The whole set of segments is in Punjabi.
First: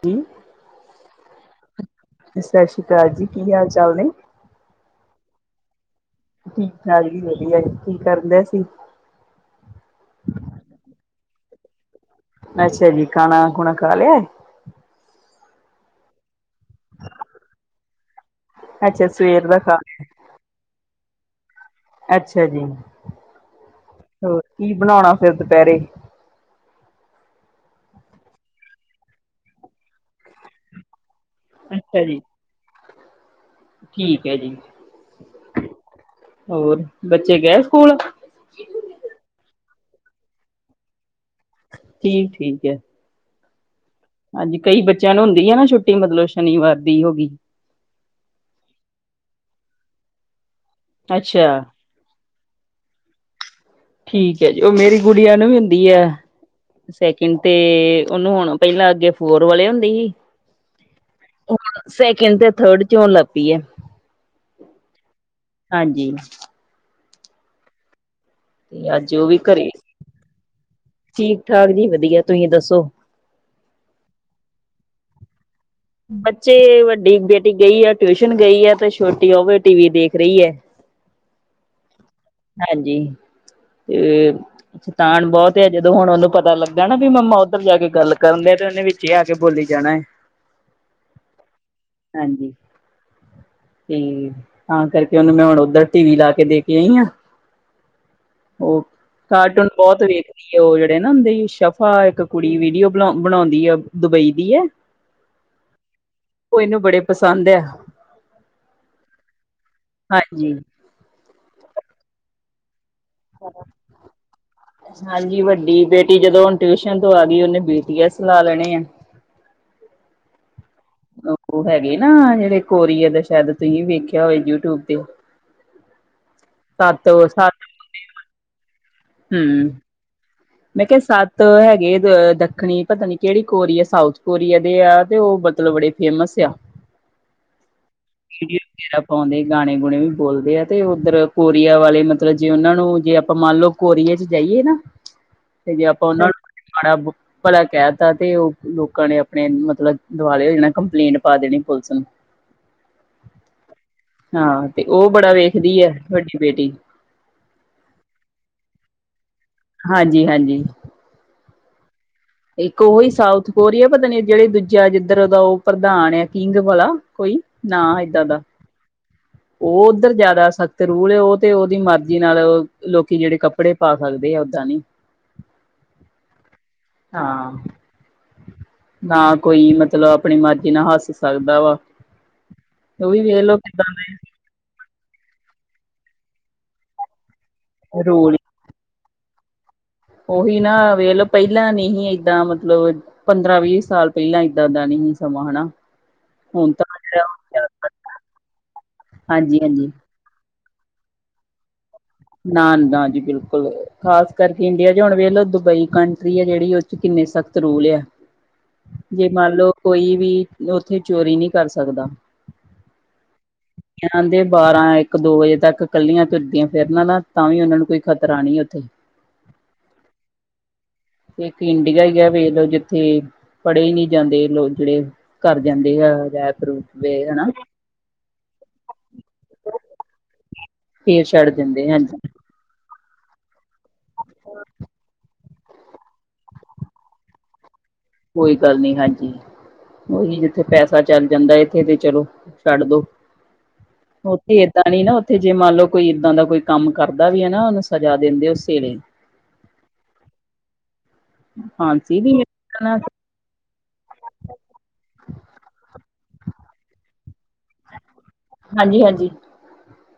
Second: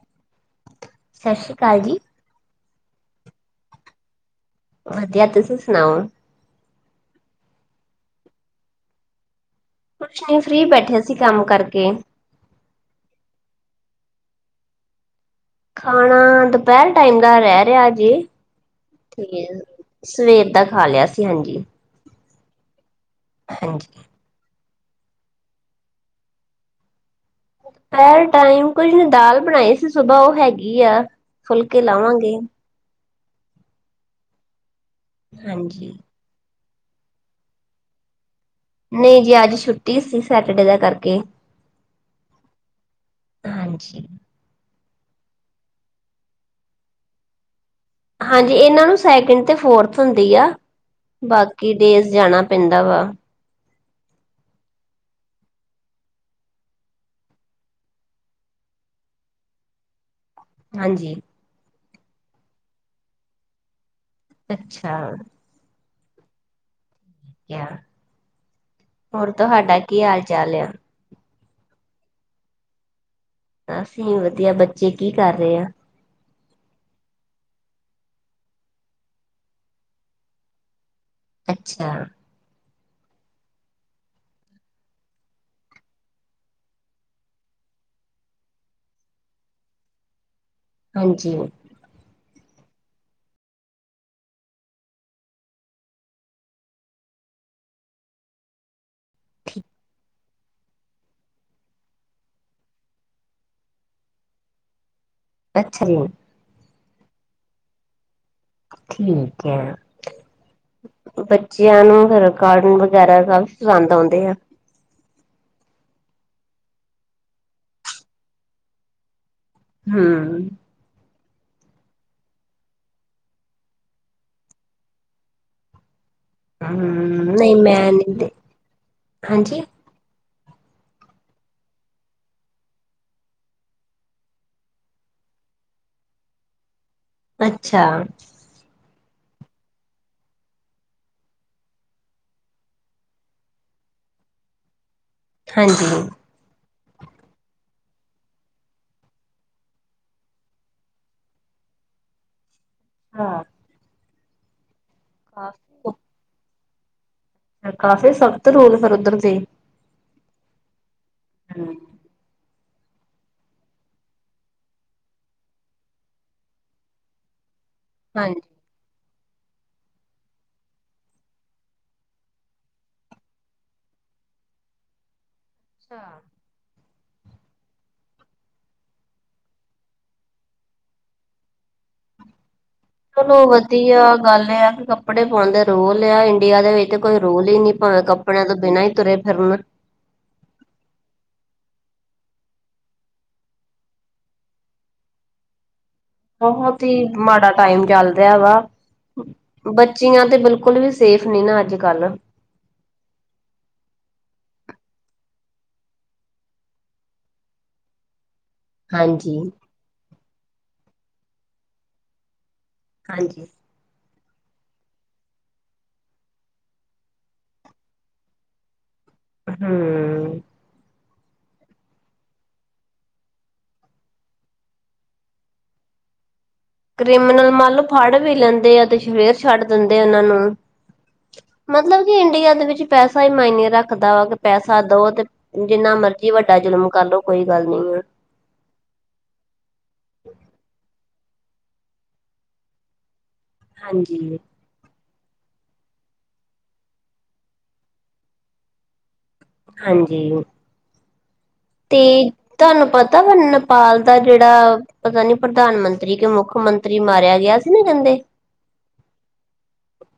ਕੀ? ਸਤਿ ਸ਼੍ਰੀ ਅਕਾਲ ਜੀ। ਸਤਿ ਸ੍ਰੀ਼ ਅਕਾਲ ਜੀ, ਕੀ ਹਾਲ ਚਾਲ ਨੇਂ? ਵਧੀਆ ਤੁਸੀਂ ਸੁਣਾਓ। ਹਾਂਜੀ ਵਦੀਆ ਜੀ, ਕੀ ਕਰਦੇ ਸੀ? ਕੁਛ ਨੀ ਫ੍ਰੀ ਬੈਠੇ ਸੀ ਕੰਮ ਕਰਕੇ ਅੱਛਾ ਜੀ ਖਾਣਾ-ਖੁਣਾ ਖਾ ਲਯਾਏ? ਖਾਣਾ ਦੋਪੇਰ ਟਾਈਮ ਦਾ ਰੇ ਰਿਆ ਅਜੇ, ਅੱਛਾ ਤੇ ਸਵੇਰ ਦਾ ਖਾ ਸਵੇਰ ਦਾ ਖਾ ਲਿਆ ਸੀ। ਹਾਂਜੀ। ਅੱਛਾ ਜੀ [unintelligible] ਹੋਰ ਕੀ ਬਣਾਉਣਾ ਫਿਰ ਦੁਪੈਰੇ? ਪੈਰ ਟਾਈਮ ਕੁਝ ਨੀ ਦਾਲ ਬਣਾਈ ਸੀ ਸੁਬਹ ਉਹ ਹੈਗੀ ਆ ਫੁਲਕੇ ਅੱਛਾ ਜੀ ਲਾਵਾਂਗੇ। ਠੀਕ ਏ ਜੀ। ਹਾਂਜੀ ਹੋਰ ਬੱਚੇ ਗਏ ਸਕੂਲ? ਨਈ ਜੀ ਅੱਜ ਛੁੱਟੀ ਸੀ ਸੈਟਰਡੇ ਦਾ ਕਰਕੇ। ਜੀ ਠੀਕ ਐ। ਹਾਂਜੀ। ਹਾਂਜੀ ਕਈ ਬੱਚਿਆਂ ਨੂੰ ਹੁੰਦੀ ਏ ਨਾਂ ਛੁੱਟੀ ਮਤਲਬ ਸ਼ਨੀਵਾਰ ਦੀ ਹੋਗੀ। ਹਾਂਜੀ ਏਨਾਂ ਨੂੰ ਸੈਕਿੰਡ ਤੇ ਫੋਰਥ ਹੁੰਦੀ ਆ ਅੱਛਾ ਬਾਕੀ ਦੇਸ ਜਾਣਾ ਪੈਂਦਾ ਵਾ ਠੀਕ ਹੈ ਜੀ, ਉ ਮੇਰੀ ਗੁੜੀਆਂ ਨੂੰ ਵੀ ਹੁੰਦੀ ਆ। ਸੈਕਿੰਡ ਤੇ ਉਨੂੰ ਹੁਣ ਪੈਲਾਂ ਅੱਗੇ ਫੋਰ ਵਾਲੇ ਹੁੰਦੀ ਹੀ ਹਾਂਜੀ। ਹੁਣ ਸੈਕਿੰਡ ਤੇ ਥਰਡ ਚ ਹੋਣ ਲੱਗ ਪੀ ਐ। ਅੱਛਾ। ਹਾਂਜੀ [unintelligible] ਤੇ ਅੱਜ ਉਵੀ ਘਰੇ, ਤੁਹਾਡਾ ਕੀ ਹਾਲ ਚਾਲ ਆ ਠੀਕ-ਠਾਕ ਜੀ ਵਦੀਆ। ਤੁਹੀਂ ਦੱਸੋ? ਅਸੀਂ ਵਦੀਆ, ਬੱਚੇ ਕੀ ਕਰ ਰਏ ਆ? ਬੱਚੇ ਵੱਡੀ ਬੇਟੀ ਗਈ ਆ ਟਿਊਸ਼ਨ ਗਈ ਆ ਤੇ ਛੋਟੀ ਓਵੇ ਟੀਵੀ ਦੇਖ ਰਈ ਐ। ਅੱਛਾ ਹਾਂਜੀ ਤੇ ਸ਼ਤਾਨ ਬਹੁਤ ਏ, ਜਦੋਂ ਹੁਣ ਉਹਨੂੰ ਪਤਾ ਲੱਗਗਾ ਨਾ ਵੀ ਮੰਮਾ ਉੱਧਰ ਜਾ ਕੇ ਗੱਲ ਕਰਨਦੇ ਆ ਤੇ ਉਹਨੇ ਵੀ ਕੀ ਆ ਕੇ ਬੋਲੀ ਜਾਣਾ ਐ। ਹਾਂਜੀ। ਹਾਂਜੀ। ਹਂ, ਤਾਂ ਕਰਕੇ ਉਹਨੂੰ ਮੈਂ ਹੁਣ ਓਧਰ ਟੀ ਵੀ ਲਾ ਕੇ ਦੇ ਕੇ ਆਈ ਆਂ। ਉਹ ਠੀ ਕਾਰਟੂਨ ਬਹੁਤ ਵੇਖ, ਦੀ ਉਹ ਜਿਹੜੇ ਨਾ ਹੁੰਦੀ ਸ਼ਫਾ ਇੱਕ ਕੁੜੀ ਵੀਡੀਓ ਬ ਬਣਾਦੀ ਐ ਦੁਬਈ ਦੀ ਐ। [inaudible] ਅੱਛਾ ਜੀ। ਉਹ ਇਹਨੂੰ ਬੜੇ ਪਸੰਦ ਆ। ਠੀਕ ਐ ਹਾਂਜੀ ਬੱਚਿਆਂ ਨੂੰ ਫਿਰ ਕਾਰਟੂਨ ਵ ਵਗੈਰਾ ਸਭ ਪਸੰਦ ਆਉਂਦੇ ਆ। ਹਾਂਜੀ, ਵੱਡੀ ਬੇਟੀ ਜਦੋਂ ਹੁਣ ਟਿਊਸ਼ਨ ਤੋਂ ਆ ਗਈ ਉਹਨੇ ਬੀ ਟਿ ਐਸ ਡੀ ਲਾ ਲੈਣੇ ਆ। ਹਾਂ। ਉਹ ਹੈਗੇ ਨਾ ਜਿਹੜੇ ਕੋਰੀਅਰ ਦਾ ਸ਼ਾਇਦ ਤੁਸੀਂ ਵੇਖਿਆ ਹੋਵੇ ਯੂਟਿਊਬ ਤੇ। ਸੱਤ ਹੂੰ, ਨਈ ਸੱਤ ਮੈਂ ਨਈ ਤੇ ਹੂੰ, ਮੈਂ ਕਿਆ ਸੱਤ ਹੈਗੇ ਦ ਦੱਖਣੀ ਪਤਾ ਨੀ ਕਿਹੜੀ ਕੋਰੀਆ ਸਾਊਥ ਕੋਰੀਆ ਦੇ ਆ ਤੇ ਉ ਮਤਲਬ ਬੜੇ ਫੇਮਸ ਆ। ਅੱਛਾ। [unintelligible] ਪਾਉਂਦੇ ਗਾਣੇ ਗੁਣੇ ਵੀ ਬੋਲਦੇ ਆ ਤੇ ਉੱਧਰ ਕੋਰੀਆ ਵਾਲੇ ਮਤਲਬ ਜੇ ਉਹਨਾਂ ਨੂੰ ਜੇ ਆਪਾਂ ਮੰਨ ਲਓ। ਕੋਰੀਏ ਚ ਜਾਈਏ ਨਾ ਤੇ ਜੇ ਹਾਂਜੀ। ਆਪਾਂ ਉਹਨਾਂ ਨੂੰ ਭਲਾ ਕਹਿ ਤਾ ਤੇ ਉਹ ਲੋਕਾਂ ਨੇ ਆਪਣੇ ਮਤਲਬ ਦੁਆਲੇ ਹੋ ਜਾਣਾ ਕੰਪਲੇਂਟ ਪਾ ਦੇਣੀ ਪੁਲਿਸ ਨੂੰ ਹਾਂ। ਹਾਂ ਤੇ ਉਹ ਬੜਾ ਵੇਖਦੀ ਐ ਕਾਫੀ ਤੁਹਾਡੀ ਬੇਟੀ। ਕਾਫੀ ਸਖ਼ਤ ਰੂਲ ਫਿਰ ਉੱਧਰ ਦੇ ਹਾਂਜੀ ਹਾਂਜੀ। ਹੂੰ। ਇੱਕ ਉਹੀ ਸਾਊਥ ਕੋਰੀਆ ਪਤਾ ਨੀ ਜਿਹੜੇ ਦੂਜਾ ਜਿੱਧਰ ਉਹਦਾ ਉਹ ਪ੍ਰਧਾਨ ਆ ਕਿੰਗ ਵਾਲਾ ਕੋਈ ਨਾ ਏਦਾਂ ਹਾਂਜੀ ਦਾ। ਉਹ ਉੱਧਰ ਜਿਆਦਾ ਸਖ਼ਤ ਰੂਲ ਉਹ ਤੇ ਉਹਦੀ ਮਰਜ਼ੀ ਨਾਲ ਲੋਕੀ ਜਿਹੜੇ ਕੱਪੜੇ ਪਾ ਸਕਦੇ ਆ ਓਦਾਂ ਨੀ। ਹਾਂ। ਹਾਂ। ਨਾ ਕੋਈ ਮਤਲਬ ਆਪਣੀ ਮਰਜ਼ੀ ਨਾਲ ਹੱਸ ਸਕਦਾ ਵਾ ਉਹ ਵੀ ਚਲੋ ਵੇਖਲੋ ਕਿੱਦਾਂ ਵਧੀਆ ਗੱਲ ਇਹ ਆ ਕਿ ਕੱਪੜੇ ਪਾਉਣ ਦੇ ਰੋਲ ਆ ਇੰਡੀਆ ਦੇ ਵਿੱਚ ਕੋਈ ਰੋਲ ਹੀ ਨੀ। ਭਾਵੇਂ ਰੋਲ ਕੱਪੜਿਆਂ ਤੋਂ ਬਿਨਾ ਹੀ ਤੁਰੇ ਫਿਰਨ। ਉਹੀ ਨਾ ਵੇਖਲੋ ਪਹਿਲਾਂ ਨਹੀਂ ਸੀ ਏਦਾਂ ਮਤਲਬ। ਪੰਦਰਾਂ ਵੀਹ ਸਾਲ ਪਹਿਲਾਂ ਇੱਦਾਂ ਦਾ ਨਹੀਂ ਸਮਾਂ ਹਨਾ। ਹੁਣ ਬਹੁਤ ਤਾਂ ਹੀ ਜਿਹੜਾ ਮਾੜਾ ਟਾਈਮ ਚੱਲ ਰਿਹਾ ਵਾ ਹਾਂਜੀ ਹਾਂਜੀ ਬੱਚੀਆਂ ਤੇ ਬਿਲਕੁਲ। ਬਿਲਕੁਲ ਵੀ ਸੇਫ ਨੀ ਨਾ ਅੱਜ ਕੱਲ। ਨਾ ਨਾ ਜੀ ਬਿਲਕੁਲ ਖਾਸ ਕਰਕੇ ਇੰਡੀਆ ਚ ਹੁਣ ਵੇਖਲੋ ਦੁਬਈ ਕੰਟਰੀ ਹੈ ਜਿਹੜੀ ਕਿੰਨੇ ਸਖਤ ਰੂਲ ਐ। ਜੇ ਹਾਂਜੀ ਮੰਨ ਲਓ ਕੋਈ ਵੀ ਉੱਥੇ ਚੋਰੀ ਨਹੀਂ ਕਰ ਸਕਦਾ। ਹਾਂਜੀ। ਦੇ ਬਾਰਾਂ ਇੱਕ ਦੋ ਵਜੇ ਤੱਕ ਕੱਲੀਆਂ ਤੁਰਦੀਆਂ। ਫਿਰਨਾ ਨਾ ਤਾਂ ਵੀ ਉਹਨਾ ਨੂੰ ਕੋਈ ਖਤਰਾ ਨਹੀਂ ਉੱਥੇ ਹੂੰ, ਇੱਕ ਇੰਡੀਆ ਹੀ ਆ ਵੇਖਲੋ ਜਿੱਥੇ- ਫੜ੍ਹੇ ਹੀ ਨਹੀਂ ਜਾਂਦੇ ਲੋਕ ਜਿਹੜੇ ਘਰ ਜਾਂਦੇ ਆ ਰੇਪ ਰੁਪ, ਕ੍ਰਿਮਨਲ ਮੰਨ ਲਓ ਫੜ ਵੀ ਲੈਂਦੇ ਆ ਅਤੇ ਫੇਰ ਛੱਡ ਦਿੰਦੇ ਆ ਉਹਨਾਂ ਨੂੰ ਫੇਰ ਛੱਡ ਦਿੰਦੇ ਮਤਲਬ ਕਿ ਹਾਂਜੀ। ਇੰਡੀਆ ਦੇ ਵਿੱਚ ਪੈਸਾ ਹੀ ਮਾਇਨੇ ਰੱਖਦਾ ਵਾ, ਕਿ ਪੈਸਾ ਦਓ ਤੇ ਜਿੰਨਾ ਮਰਜੀ ਵੱਡਾ ਜ਼ੁਲਮ ਕਰਲੋ ਕੋਈ ਗੱਲ ਨੀ ਆ। ਕੋਈ ਗੱਲ ਨਹੀਂ, ਹਾਂਜੀ। ਉਹੀ ਜਿੱਥੇ ਪੈਸਾ ਚੱਲ ਜਾਂਦਾ, ਇੱਥੇ ਤੇ ਚਲੋ ਛੱਡ ਦੋ ਹਾਂਜੀ ਉਥੇ ਏਵੀ ਨਾ ਉੱਥੇ ਜੇ ਮੰਨ ਲਓ ਕੋਈ ਇੱਦਾਂ ਦਾ ਕੋਈ ਕੰਮ ਕਰਦਾ ਵੀ ਹੈ ਨਾ ਉਹਨੂੰ ਸਜਾ ਦਿੰਦੇ ਉਸੇ ਵੇਲੇ। ਹਾਂਜੀ। ਫਾਂਸੀ ਤੇ ਦੀ ਤੁਹਾਨੂੰ ਪਤਾ ਵਨ ਨੇਪਾਲ ਦਾ ਜਿਹੜਾ ਪਤਾ ਨੀ ਪ੍ਰਧਾਨ ਮੰਤਰੀ ਕਿ ਮੁੱਖ ਮੰਤਰੀ ਮਾਰਿਆ ਗਿਆ ਸੀ ਨਾ ਕਹਿੰਦੇ। ਹਾਂਜੀ, ਹਾਂਜੀ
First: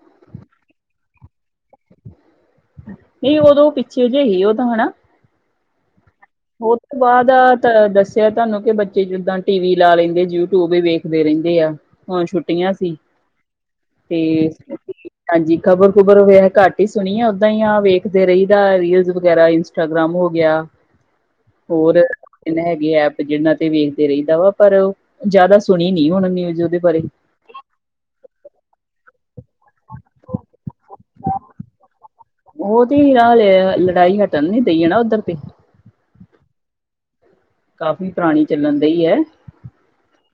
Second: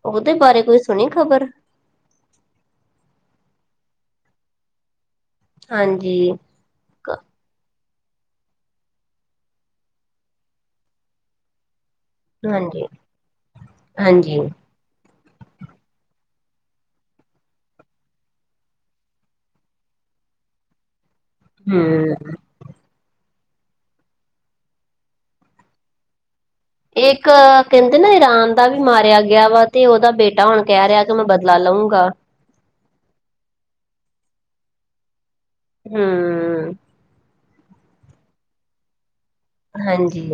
ਉਹਦੇ ਬਾਰੇ ਕੋਈ ਸੁਣੀ ਖ਼ਬਰ। ਨਹੀਂ ਉਦੋਂ ਪਿੱਛੇ ਜ ਜਿਹੇ ਹੀ ਉਹ ਤਾਂ ਹਨਾ ਹਾਂਜੀ। ਉਹ ਤੋਂ ਬਾਅਦ ਦੱਸਿਆ ਤੁਹਾਨੂੰ ਕਿ ਬੱਚੇ ਜਿੱਦਾਂ ਟੀ ਵੀ ਲਾ ਲੈਂਦੇ, ਯੂਟਿਊਬ ਵੀ ਵੇਖਦੇ ਰਹਿੰਦੇ ਆ। ਹੁਣ ਛੁੱਟੀਆਂ ਹਾਂਜੀ ਸੀ ਹਾਂਜੀ ਤੇ ਹਾਂਜੀ ਖਬਰ ਖੁਬਰ ਹੋ ਘੱਟ ਹੀ ਸੁਣੀਏ ਉਓਦਾਂ ਹੀ ਆ ਵੇਖਦੇ ਰਹੀਦਾ ਰੀਲ ਵਗੈਰਾ। ਇੰਸਟਾਗ੍ਰਾਮ ਹੋ ਗਿਆ ਹੋਰ ਹਮ ਇਹ ਹੈਗੇ ਐਪ ਜਿਹਨਾਂ ਤੇ ਵੇਖਦੇ ਰਹਦਾ ਵਾ ਪਰ ਉਹ ਜ਼ਿਆਦਾ ਸੁਣੀ ਨੀ ਹੁਣ ਨਿਊਜ਼ ਉਹਦੇ ਬਾਰੇ ਇੱਕ ਕਹਿੰਦੇ ਨਾ ਰਾਨ ਦਾ ਵੀ ਮਾਰਿਆ ਗਿਆ ਵਾ ਤੇ ਉਹਦਾ ਬੇਟਾ। ਬੇਟਾ ਹੁਣ ਕਹਿ ਰਿਹਾ ਕਿ ਮੈਂ ਬਦਲਾ ਲਊਂਗਾ। ਉਹ ਤੇ ਹੀ ਹ ਲੜਾਈ ਹਟਣ ਨੀ ਡਈ ਉੱਧਰ ਤੇ ਹੂੰ ਕਾਫ਼ੀ ਪੁਰਾਣੀ ਚੱਲਣ ਡਈ ਹੈ। ਹਾਂਜੀ।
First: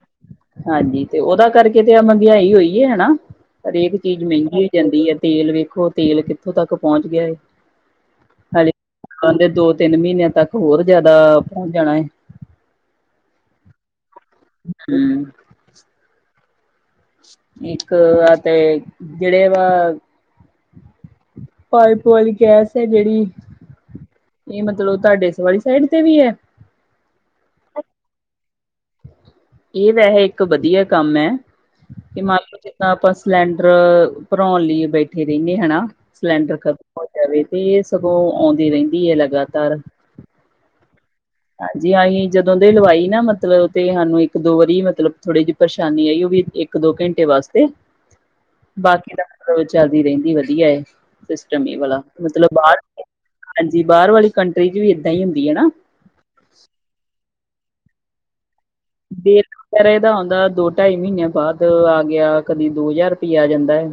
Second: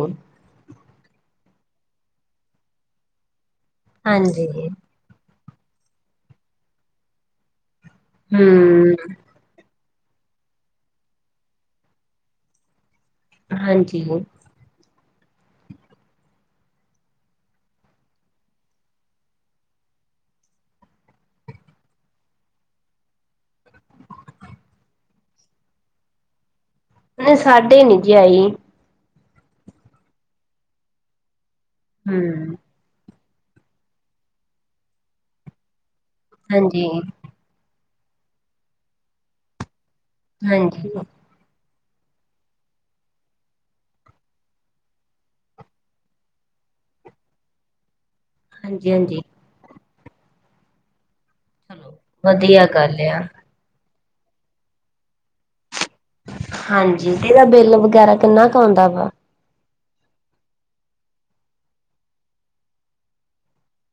ਹਾਂਜੀ, ਤੇ ਉਹਦਾ ਕਰਕੇ ਤੇ ਆ ਮਹਿੰਗਾਈ ਹੋਈ ਹੈ, ਹਨਾ ਹਰੇਕ ਚੀਜ਼ ਹਾਂਜੀ, ਮਹਿੰਗੀ ਹੋ ਹੂੰ। ਜਾਂਦੀ ਹੈ। ਤੇਲ ਵੇਖੋ ਤੇਲ ਕਿੱਥੋਂ ਤੱਕ ਪਹੁੰਚ ਗਿਆ ਹੈ। ਹੂੰ ਦੇ ਦੋ ਤਿੰਨ ਮਹੀਨਿਆਂ ਤੱਕ ਹੋਰ ਜਿਆਦਾ ਪਹੁੰਚ ਜਾਣਾ ਏ। ਹਾਂਜੀ। ਹੂੰ ਇੱਕ ਏ ਤੇ ਜਿਹੜੇ ਵਾ ਪਾਈਪ ਵਾਲੀ ਗੈਸ ਹੈ ਜਿਹੜੀ ਇਹ ਮਤਲਬ ਤੁਹਾਡੇ ਸਵੀ ਸਾਈਡ ਤੇ ਵੀ ਹੈ। ਨਹੀਂ ਸਾਡੇ ਨੀ ਜੇ ਆਈ। ਇਹ ਤਾਂ ਇਹ ਇੱਕ ਵਧੀਆ ਕੰਮ ਹੈ ਕਿ ਮੰ ਹੂੰ, ਤਾਂ ਆਪਾਂ ਸਿਲੰਡਰ ਭਰਾਉਣ ਲਈ ਬੈਠੇ ਰਹਿੰਏ ਹਨਾ, ਸਿਲੰਡਰ ਹਾਂਜੀ। ਖਤਮ ਹੋ ਜਾਵੇ। ਤੇ ਸਗੋਂ ਆਉਂਦੀ ਰਹਿੰਦੀ ਹੈ ਲਗਾਤਾਰ। ਹਾਂਜੀ। ਹਾਂਜੀ ਅਸੀਂ ਜਦੋਂ ਦੇ ਲਵਾਈ ਨਾ ਮਤਲਬ ਤੇ ਸਾਨੂੰ ਇੱਕ ਇੱਕ ਦੋ ਵਾਰੀ ਮਤਲਬ ਥੋੜੀ ਜਿਹੀ ਪਰੇਸ਼ਾਨੀ ਆਈ, ਉਹ ਵੀ ਇੱਕ ਦੋ ਘੰਟੇ ਵਾਸਤੇ ਬਾਕੀ ਹਾਂਜੀ। ਤਾਂ ਮਤਲਬ ਚੱਲਦੀ ਰਹਿੰਦੀ ਵਧੀਆ ਹੈ, ਸਿਸਟਮ ਚਲੋ ਵਾਲਾ ਮਤਲਬ ਵਧੀਆ ਬਾਹਰ ਗੱਲ ਆ, ਹਾਂਜੀ, ਬਾਹਰ ਵਾਲੀ ਕੰਟਰੀ ਚ ਵੀ ਏਦਾਂ ਹੀ ਹੁੰਦੀ ਹਨਾ। ਹਾਂਜੀ, ਇਹਦਾ ਬਿੱਲ ਵਗੈਰਾ ਕਿੰਨਾ ਕੁ ਆਉਂਦਾ ਵਾ। [unintelligible] ਇਹਦਾ ਆਉਂਦਾ ਦੋ ਢਾਈ ਮਹੀਨਿਆਂ ਬਾਅਦ ਆ ਗਿਆ, ਕਦੀ ਦੋ ਹਜ਼ਾਰ ਰੁਪਇਆ ਜਾਂਦਾ ਹੈ।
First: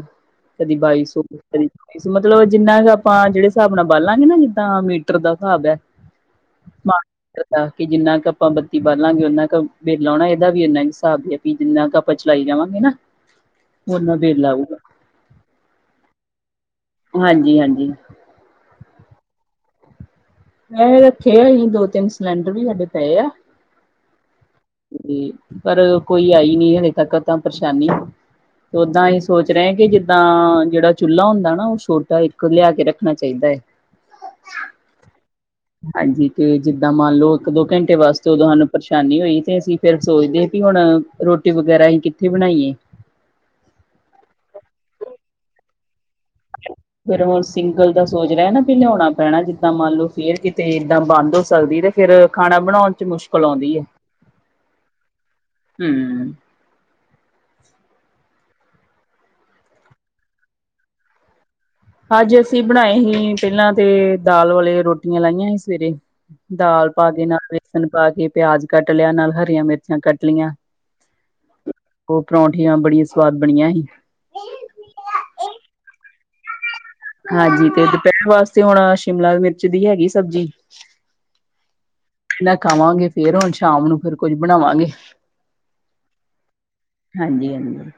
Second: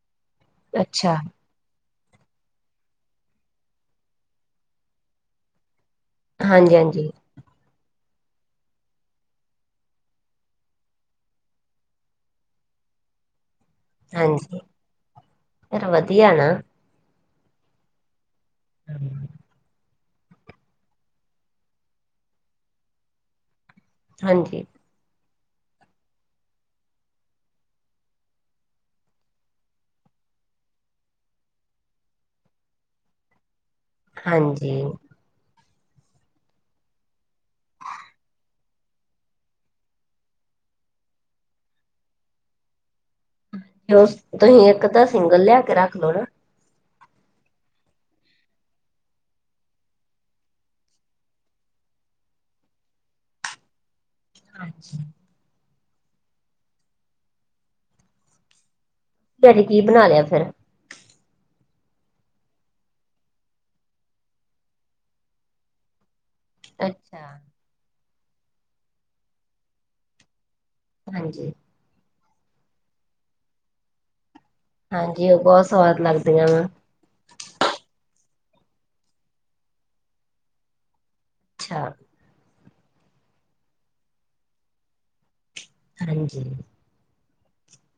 ਕਦੀ ਬਾਈ ਅੱਛਾ, ਸੌ। ਮਤਲਬ ਜਿੰਨਾ ਆਪਾਂ ਜਿਹੜੇ ਹਿਸਾਬ ਨਾਲ ਬਾਲਾਲਾਂਗੇ ਨਾ ਜਿੱਦਾਂ ਮੀਟਰ ਦਾ ਹਿਸਾਬ ਹੈ। ਹਾਂਜੀ, ਹਾਂਜੀ। ਤੇ ਅਸੀ ਜਿਹਨਾਂ ਘਟਾਂ ਬੱਚੀ ਕਰ ਲਾਂਗੇ, ਉਹਨਾ ਕੁ ਬੇਲਣੇ ਦਾ ਵੀ ਇੰਨਾ ਹਿਸਾਬ ਰਖੋ, ਜਿੰਹਨਾ ਕੁ ਆਪਾਂ ਚਲਾਈ ਜਾਵਾਂਗੇ ਨਾ। ਓਨਾ ਬਿੱਲ ਹਾਂਜੀ, ਆਊਗਾ ਇਹ ਤੇ ਵਧੀਆ ਏ ਨਾ। ਹਾਂਜੀ-ਹਾਂਜੀ। ਹਮ। ਮੈਂ ਵੱਖਰੇ ਗੀਤ ਵਚਨ ਸੁਨਾਉਂਦੀ ਵੀ ਆਂ, ਬਟ ਓਹਯਾ ਹਾਂਜੀ। ਉਮ, ਪਰ ਹਜੇ ਕੋਈ ਆਈ ਹੀ ਨਹੀਂ ਹਲੇ ਤੱਕ ਤਾਂ ਪਰੇਸ਼ਾਨੀ। ਓਹਦਾਂ ਅਸੀਂ ਸੋਚ ਰਹੇ ਹਾਂ ਕਿ ਜਿੱਹਦਾਂ, ਜਿਹੜਾ ਚੁੱਲ੍ਹਾ ਹੁੰਦਾ ਨਾ, ਉਹ ਛੋਟਾ ਇੱਕ ਲਿਆ ਕੇ ਰੱਖਣਾ ਚਾਹੀਦਾ ਹੈ। ਹਾਂਜੀ। ਹਾਂਜੀ। ਤੇ ਜਿੱਹਦਾਂ ਮੰਨ ਲਓ, ਇੱਕ- ਦੋ ਘੰਟੇ ਵਾਸਤੇ ਤੁਹਾਨੂੰ ਪਰੇਸ਼ਾਨੀ ਹੋਈ। ਤੇ ਅਸੀਂ ਫੇਰ ਸੋਚਦੇ ਤੀ, ਹੁਣ ਰੋਟੀ ਵਗੈਰਾ ਅਸੀ ਕਿੱਥੇ ਬਣਾਈਏ। ਮਸਤ ਇੱਕ ਤਾਂ ਸੋ ਰਹੀਆ ਤੇ ਰੱਖ ਲਓ ਨਾ। [inaudible] ਫਿਰ ਵੋ ਸਿੰਗਲ ਦਾ ਸੋਚ ਰਿਹਾ ਨਾ ਕਿ ਲਿਆਉਣਾ ਪੈਣਾ, ਜਿੱਹਦਾਂ ਮੰਨ ਲੋ ਫੇਰ ਕਿਤੇ ਇਹਦਾਂ ਬੰਦ ਹੋ ਸਕਦੀ। ਤੇ ਫਿਰ ਖਾਣਾ ਬਣਾਉਣ ਚ' ਮੁਸ਼ਕਿਲ ਆਉਂਦੀ ਹੈ। ਹਾਂਜੀ। ਹੂੰ। ਦਆੜੀ ਕੀ ਬਣਾ ਲਿਆ ਫੇਰ ਅੱਜ ਅਸੀਂ ਬਣਾਏ ਹੀਂ, ਪਹਿਲਾਂ ਤੇ ਦਾਲ ਵਾਲਿਆ ਰੋਟੀਆਂ ਬਣਾਈਆਂ ਸੀ। ਸੁਵੇਰੇ। ਦਾਲ ਪਾ ਅੱਛਾ। ਕੇ, ਨਾਲ ਬੇਸਨ ਪਾ ਕੇ ਪਿਆਜ ਕੱਟ ਲਿਆ, ਨਾਲ ਹਰੀਆਂ ਮਿਰਚਾਂ ਕੱਟ ਲਈਆਂ। ਹਾਂਜੀ। ਹੋਰ ਪਰੌਂਠੀਆਂ ਬੜੀਆਂ ਸੁਵਾਦ ਬਣੀਆਂ ਹੀਂ। ਹਾਂਜੀ। ਉਹ ਬਹੁਤ ਸੁਵਾਦ ਲੱਗਦੀਆਂ ਆਂ। ਹਾਂਜੀ। ਤੇ ਦੁਪਹਿਰ ਵਾਸਤੇ ਹੁਣ ਸ਼ਿਮਲਾ ਮਿਰਚ ਦੀ ਹੈਗੀ ਸਬਜੀ। ਅੱਛਾ। ਐਦੇ ਨਾਲ ਖਾਵਾਂਗੇ। ਫੇਰ ਹੁਨ ਸ਼ਾਮ ਨੂੰ ਫਿਰ ਕੁੱਝ ਬਣਾਵਾਂਗੇ। ਹਾਂਜੀ। ਹਾਂਜੀ-ਹਾਂਜੀ,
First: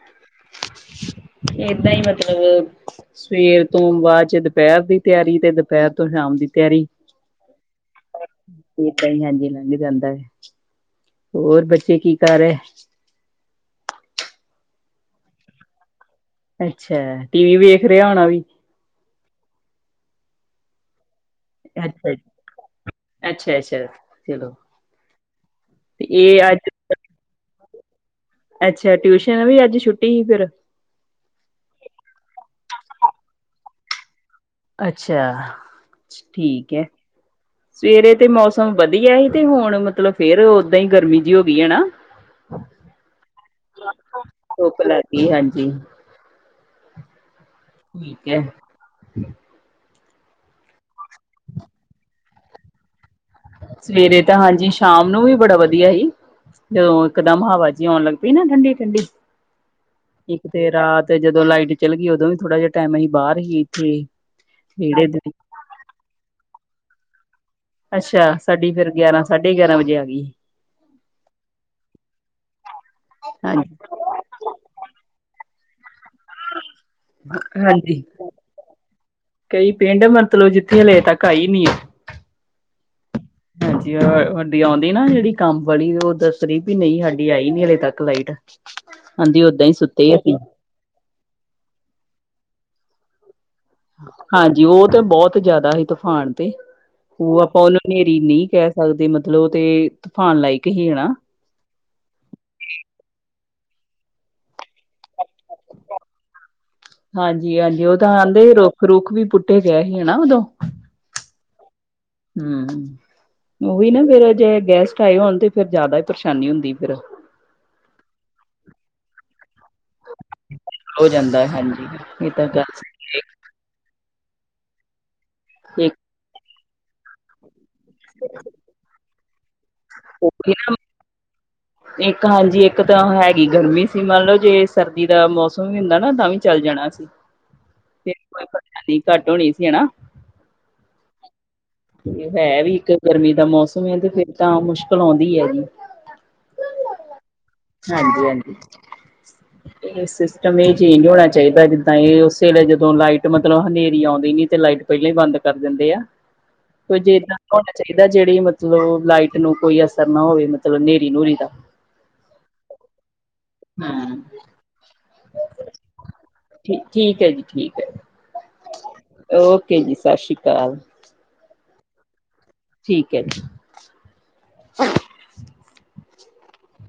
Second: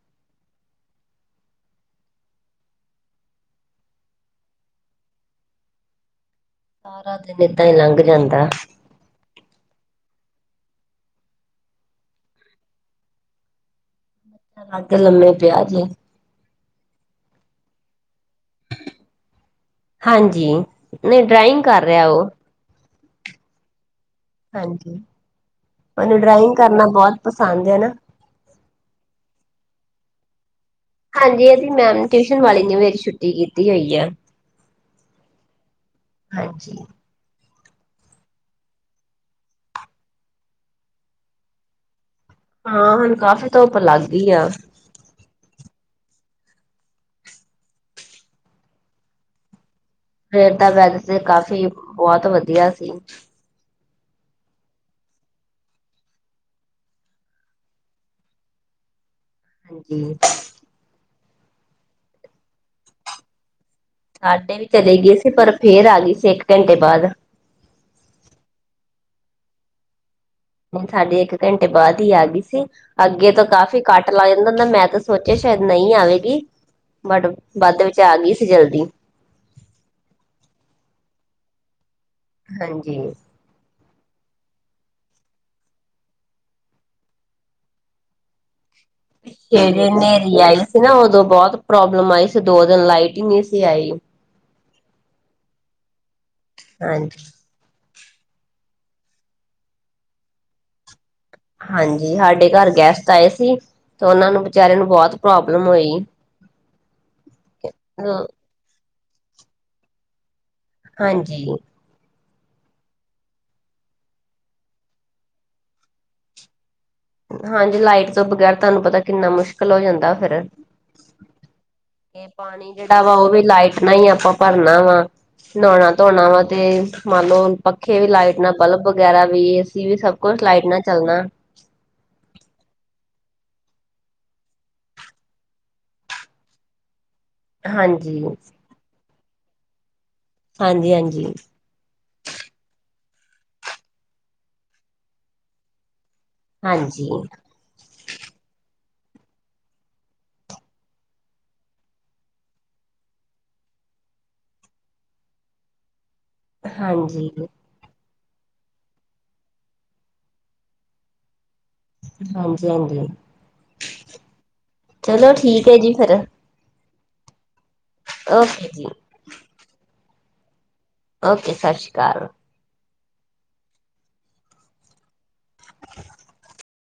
ਏਹਦਾਂ ਹੀ ਮਤਲਬ ਸੁਵੇਰ ਤੋਂ ਬਾਅਦ ਚ' ਦੁਪਹਿਰ ਦੀ ਤਿਆਰੀ, ਤੇ ਦੁਪਹਿਰ ਤੋਂ ਸ਼ਾਮ ਦੀ ਤਿਆਰੀ। ਸਾਰਾ ਦਿਨ ਇਹਦਾਂ ਹੀ ਲੰਘ ਜਾਂਦਾ। ਓਹ ਕੰਮ ਆਉਂਦੇ ਜਾਂਦੇ ਹੀ ਰਹਿੰਦਾ ਹੈ। ਹੋਰ ਬੱਚੇ ਕੀ ਕਰ ਰਹੇ? ਅਲੱਗ ਲੰਮੇ ਪਿਆ ਜੇ। ਅੱਛਾ। ਟੀ ਵੀ ਵੇਖ ਰਿਹਾ ਹੋਣਾ ਈ। ਹਾਂਜੀ। ਨਹੀਂ ਡਰਾਇੰਗ ਕਰ ਰਿਹਾ ਉਹ ਅੱਛਾ-ਅੱਛਾ-ਅੱਛਾ। ਹਾਂਜੀ। ਇਹਨੂੰ ਇਹ ਡਰਾਇੰਗ ਅੱਜ ਕਰਨਾ ਬਹੁਤ ਪਸੰਦ ਹੈ ਨਾ। ਅੱਛਾ। ਟਿਊਸ਼ਨ ਵੀ ਅੱਜ ਛੁੱਟੀ ਸੀ ਫੇਰ। ਹਾਂਜੀ। ਇਹਦੀ ਮੈਮ ਟਿਊਸ਼ਨ ਵਾਲੀ ਨੇ, ਮੇਰੀ ਛੁੱਟੀ ਕੀਤੀ ਹੋਈ ਐ। ਅੱਛਾ। ਠੀਕ ਹਾਂਜੀ। ਹੈ। ਸੁਵੇਰੇ ਤੇ ਮੌਸਮ ਵਧੀਆ ਈ, ਤੇ ਹੁਣ ਮਤਲਬ ਫੇਰ ਇਹ ਉਹਦਾਂ ਹੀ ਗਰਮੀ ਜਿਹੀ ਹੋ ਗਈ ਹੈ ਨਾ। ਹਾਂ। ਹੁਣ ਕਾਫ਼ੀ ਧੁੱਪ ਲੱਗ ਦੀ ਆ। ਕੀ ਹਾਂਜੀ। ਠੀਕ ਹੈ। ਫੇਰ ਤਾ ਵੇਸੇ ਕਾਫੀ ਬਹੁਤ ਵਧੀਆ ਸੀ। ਸੁਵੇਰੇ ਤਾ ਹਾਂਜੀ, ਸ਼ਾਮ ਨੂੰ ਵੀ ਬੜਾ ਵਧੀਆ ਸੀ। ਜਦੋਂ ਇਕਦਮ ਹਵਾ ਜਿਹੀ ਆਉਣ ਲੱਗ ਪਈ ਨਾ ਠੰਡੀ-ਠੰਡੀ। ਹਾਂਜੀ। ਇੱਕ ਤੇ ਰਾਤ ਜਦੋਂ ਲਾਈਟ ਚੱਲੀ ਗਈ ਉਦੋਂ ਵੀ ਥੋੜਾ ਜਿਹਾ ਟਾਈਮ ਅਸੀਂ ਬਾਹਰ ਸੀ। ਸਾਡੇ ਵੀ ਚਲੀ ਗਏ ਸੀ ਪਰ ਫੇਰ ਆ ਗਈ ਸੀ ਇੱਕ ਘੰਟੇ ਬਾਅਦ। ਅੱਛਾ। ਸਾਡੀ ਫੇਰ ਗਿਆਰਾਂ ਸਾਢੇ ਗਿਆਰਾਂ ਵਜੇ ਆ ਗਈ। ਸਾਡੇ ਇੱਕ ਘੰਟੇ ਬਾਅਦ ਹੀ ਆ ਗਈ ਸੀ। ਅੱਗੇ ਤੋਂ ਹਾਂਜੀ ਕਾਫ਼ੀ ਕਟ ਪ ਲੱਗ ਜਾਂਦਾ ਹੁੰਦਾ ਮੈਂ ਤਾਂ ਸੋਚਿਆ ਸ਼ਾਇਦ ਨਹੀਂ ਆਵੇਗੀ। ਬਟ ਵੱਧ ਵਿੱਚ ਹਾਂਜੀ ਆ ਗਈ ਸੀ ਜਲਦੀ। ਕਈ ਪਿੰਡ ਮਤਲਬ ਜਿੱਥੇ ਹਲੇੇ ਤੱਕ ਆਈ ਨਹੀ ਹੈ। ਹਾਂਜੀ। [inaudible] ਸਾਡੀ ਆਉਂਦੀ ਨਾ ਜਿਹੜੀ ਕੰਮ ਵਾਲੀ ਉਹ ਦੱਸ ਰੀ ਵੀ ਨਹੀਂ ਸਾਡੀ ਆਈ ਨੀ ਹਲੇ ਤੱਕ ਲਾਈਟ ਕਹਿੰਦੀ ਓਦਾਂ ਹੀ ਜਿਹੜੀ ਸੁੱਤੇ ਅਸੀਂ ਹਨੇਰੀ ਆਈ ਸੀ ਨਾ ਉਦੋਂ ਬਹੁਤ ਪ੍ਰੋਬਲਮ ਆਈ ਸੀ ਦੋ ਦਿਨ ਲਾਈਟ ਹੀ ਨਹੀਂ ਸੀ ਆਈ ਹਾਂਜੀ ਉਹ ਤਾਂ ਬਹੁਤ ਜ਼ਿਆਦਾ ਸੀ ਤੂਫਾਨ ਤੇ ਹਾਂਜੀ ਉਹ ਫੁਲ ਹਨੇਰੀ ਮੀਂਹ ਕਹਿ ਸਕਦੇ ਮਤਲਬ ਤੇ ਤੂਫਾਨ ਲਾਇਕ ਸੀ ਹੈਨਾ ਹਾਂਜੀ ਸਾਡੇ ਘਰ ਗੈਸਟ ਆਏ ਸੀ ਤੇ ਉਹਨਾਂ ਨੂੰ ਵਿਚਾਰੇ ਨੂੰ ਬਹੁਤ ਪ੍ਰੋਬਲਮ ਹੋਈ ਹਾਂਜੀ-ਹਾਂਜੀ ਉਹ ਤਾਂ ਕਹਿੰਦੇ ਰੋਖ ਰੁੱਖ ਵੀ ਪੁੱਟੇ ਗਏ ਸੀ ਹਨਾ ਉਦੋਂ ਹਾਂਜੀ ਹੂੰ ਹੂੰ, ਉਹੀ ਨਾ ਫਿਰ ਜੇ ਗੈਸਟ ਆਏ ਹੋਣ ਤੇ ਫਿਰ ਜਿਆਦਾ ਹੀ ਪਰੇਸ਼ਾਨੀ ਹੁੰਦੀ ਫਿਰ। ਹਾਂਜੀ ਲਾਈਟ ਤੋ ਬਗੈਰ ਤੁਹਾਨੂੰ ਪਤਾ, ਕਿੰਨਾ ਮੁਸ਼ਕਿਲ ਹੋ ਜਾਂਦਾ ਫਿਰ। ਹੋ ਜਾਂਦਾ ਹਾਂਜੀ। ਤੇ ਇਹ ਤਾਂ ਪਾਣੀ ਗੱਲ ਜਿਹੜਾ ਵਾ ਉਹ ਸਹੀ ਵੀ ਲਾਈਟ ਨਾਲ ਹੀ ਆਪਾਂ ਭਰਨਾ ਵਾ, ਨਹਾਣਾ ਇੱਕ ਧੋਣਾ ਆ। ਤੇ ਮੰਨ ਲਓ ਪੱਖੇ ਵੀ ਲਾਈਟ ਨਾਲ, ਬਲਬ ਵਗੈਰਾ ਵੀ, ਏ ਸੀ ਵੀ, ਸਭ ਕੁਛ ਉਹੀ ਲਾਈਟ ਨਾ ਨਾਲ ਚਲਣਾ। ਇੱਕ ਹਾਂਜੀ ਇੱਕ ਤਾਂ ਹੈਗੀ ਗਰਮੀ ਸੀ ਮੰਨ ਲਓ ਜੇ ਸਰਦੀ ਦਾ ਮੌਸਮ ਵੀ ਹੁੰਦਾ ਨਾ ਤਾਂ ਵੀ ਚੱਲ ਜਾਣਾ ਸੀ ਫਿਰ ਹਾਂਜੀ ਕੋਈ ਘੱਟ ਹੋਣੀ ਸੀ ਹਨਾ ਹਾਂਜੀ-ਹਾਂਜੀ ਤੇ ਹੈ ਵੀ ਇੱਕ ਗਰਮੀ ਦਾ ਮੌਸਮ ਐ ਤੇ ਫੇਰ ਤਾਂ ਮੁਸ਼ਕਿਲ ਆਉਂਦੀ ਹੈਗੀ ਹਾਂਜੀ ਹਾਂਜੀ-ਹਾਂਜੀ ਇਹ ਸਿਸਟਮ ਇਹ ਚੇਂਜ ਹੋਣਾ ਚਾਹੀਦਾ ਜਿੱਦਾਂ ਇਹ ਉਸ ਵੇਲੇ ਜਦੋਂ ਲਾਈਟ ਮਤਲਬ ਹਨੇਰੀ ਆਉਂਦੀ ਨੀ ਤੇ ਲਾਈਟ ਪਹਿਲਾਂ ਹੀ ਬੰਦ ਕਰ ਦਿੰਦੇ ਆ ਕੋ ਜੇ ਹਾਂਜੀ ਇਦਾਂ ਚਾਹੀਦਾ ਜਿਹੜੀ ਮਤਲਬ ਲਾਈਟ ਨੂੰ ਕੋਈ ਅਸਰ ਨਾ ਹੋਵੇ ਮਤਲਬ ਹਨੇਰੀ ਨੂਰੀ ਦਾ ਹਾਂਜੀ-ਹਾਂਜੀ ਹਾਂ ਚਲੋ ਠੀਕ ਐ ਜੀ ਫਿਰ ਠੀ ਠੀਕ ਐ ਜੀ ਠੀਕ ਐ ਓਕੇ ਜੀ ਓਕੇ ਜੀ ਸਤਿ ਸ਼੍ਰੀ ਅਕਾਲ ਓਕੇ ਸਤਿ ਸ਼੍ਰੀ ਅਕਾਲ ਠੀਕ ਐ ਜੀ